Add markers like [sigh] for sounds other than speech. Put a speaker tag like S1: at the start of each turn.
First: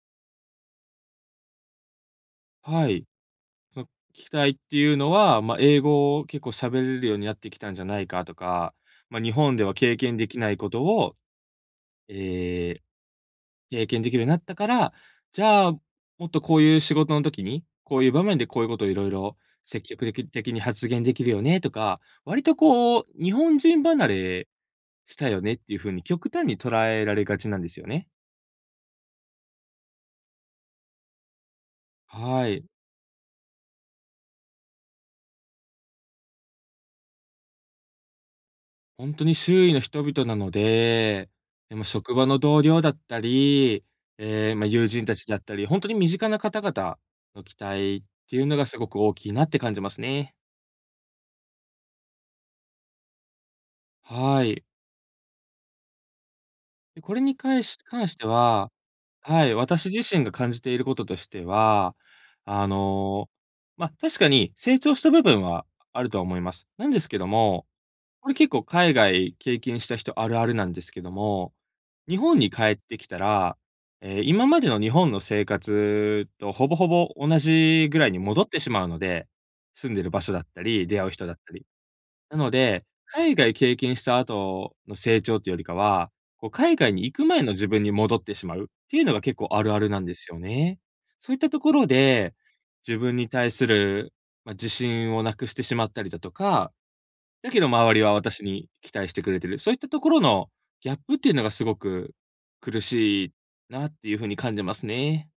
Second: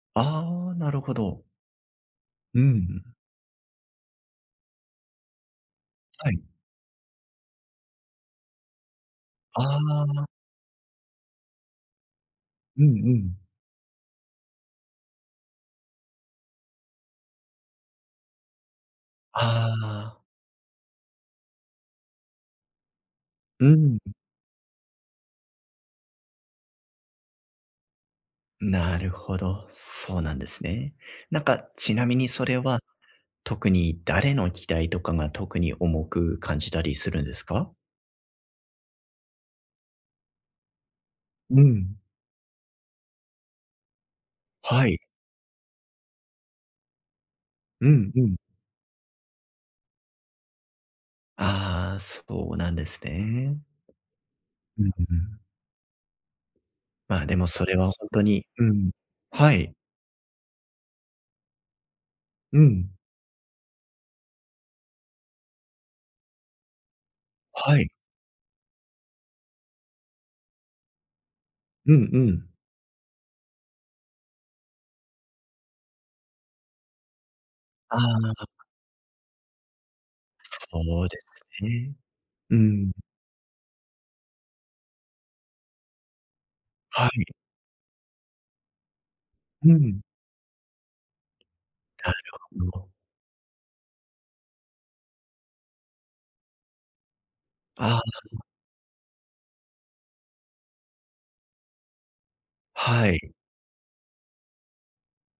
S1: ああ、なるほど。うん、
S2: はい。
S1: う。
S2: そ期待っていうのは、まあ、英語を
S1: は
S2: 結
S1: い。
S2: 構喋れるようになってきたんじゃないかとか、ま、日本では
S1: あ
S2: 経験で
S1: あ。
S2: きないことを、ええ、
S1: うんうん。
S2: 経験できるようになったから、じゃあ、もっとこういう仕事の時に、こういう場面でこういうことを色々、積極
S1: ああ。
S2: 的的に発言できるよねとか、割とこう、日本
S1: う
S2: 人
S1: ん、
S2: 離
S1: ん。
S2: れしたよねっていう風に極端に捉えられがちなんですよね。
S1: なるほど、そうなんですね。なんかちなみに
S2: は
S1: それ
S2: い。
S1: は、特に誰の期待とかが特に重く感じたりするんですか？
S2: ほんとに周囲の人々なので、
S1: う
S2: え、ま、
S1: ん。
S2: 職場の同僚だったり、ええ、ま、友
S1: はい。
S2: 人たちだったり、ほんとに身近な方々の期
S1: う
S2: 待
S1: ん、う
S2: って
S1: ん。
S2: いうのが、すごく大きいなって感じますね。
S1: ああ、そうなんですね。
S2: はい。
S1: うん、う、うん。
S2: で、これ
S1: まあ、
S2: に
S1: でも
S2: かい
S1: それはほ
S2: 関
S1: ん
S2: し
S1: と
S2: て
S1: に、う
S2: は、
S1: ん
S2: は
S1: は
S2: い、
S1: い。
S2: 私自身が感じていることとしては、
S1: う
S2: あ
S1: ん。
S2: の、ま、確かに成長した部分はあるとは思います。なんですけども、
S1: はい。
S2: これ結構海外経験した人あるあるなんですけども、
S1: うん
S2: 日
S1: う
S2: 本に
S1: ん。
S2: 帰ってきたら、ええ、今までの日本の生活とほぼほぼ同じ
S1: あ
S2: ぐ
S1: あ、
S2: らいに戻って
S1: あ。
S2: しまうので、住んでる場所だったり、出
S1: そ
S2: 会
S1: う
S2: う
S1: で
S2: 人だった
S1: す
S2: り。
S1: ね。
S2: なの
S1: う
S2: で、
S1: ん。
S2: 海外経験した後の成長ってよりかは、こう海外に
S1: は
S2: 行く
S1: い。
S2: 前の自分に戻ってしまうっていうのが結構あ
S1: う
S2: るあるな
S1: ん。
S2: んですよね。そういったところ
S1: なる
S2: で、
S1: ほど。
S2: 自分に対するま、自信を無くしてしまったりだとか、だけど周
S1: あ
S2: り
S1: あ。
S2: は私
S1: [unintelligible]
S2: に期待してくれてる、そういったところのギャップっていうのがすごく苦
S1: は
S2: し
S1: い。
S2: いなっていう風に感じますね。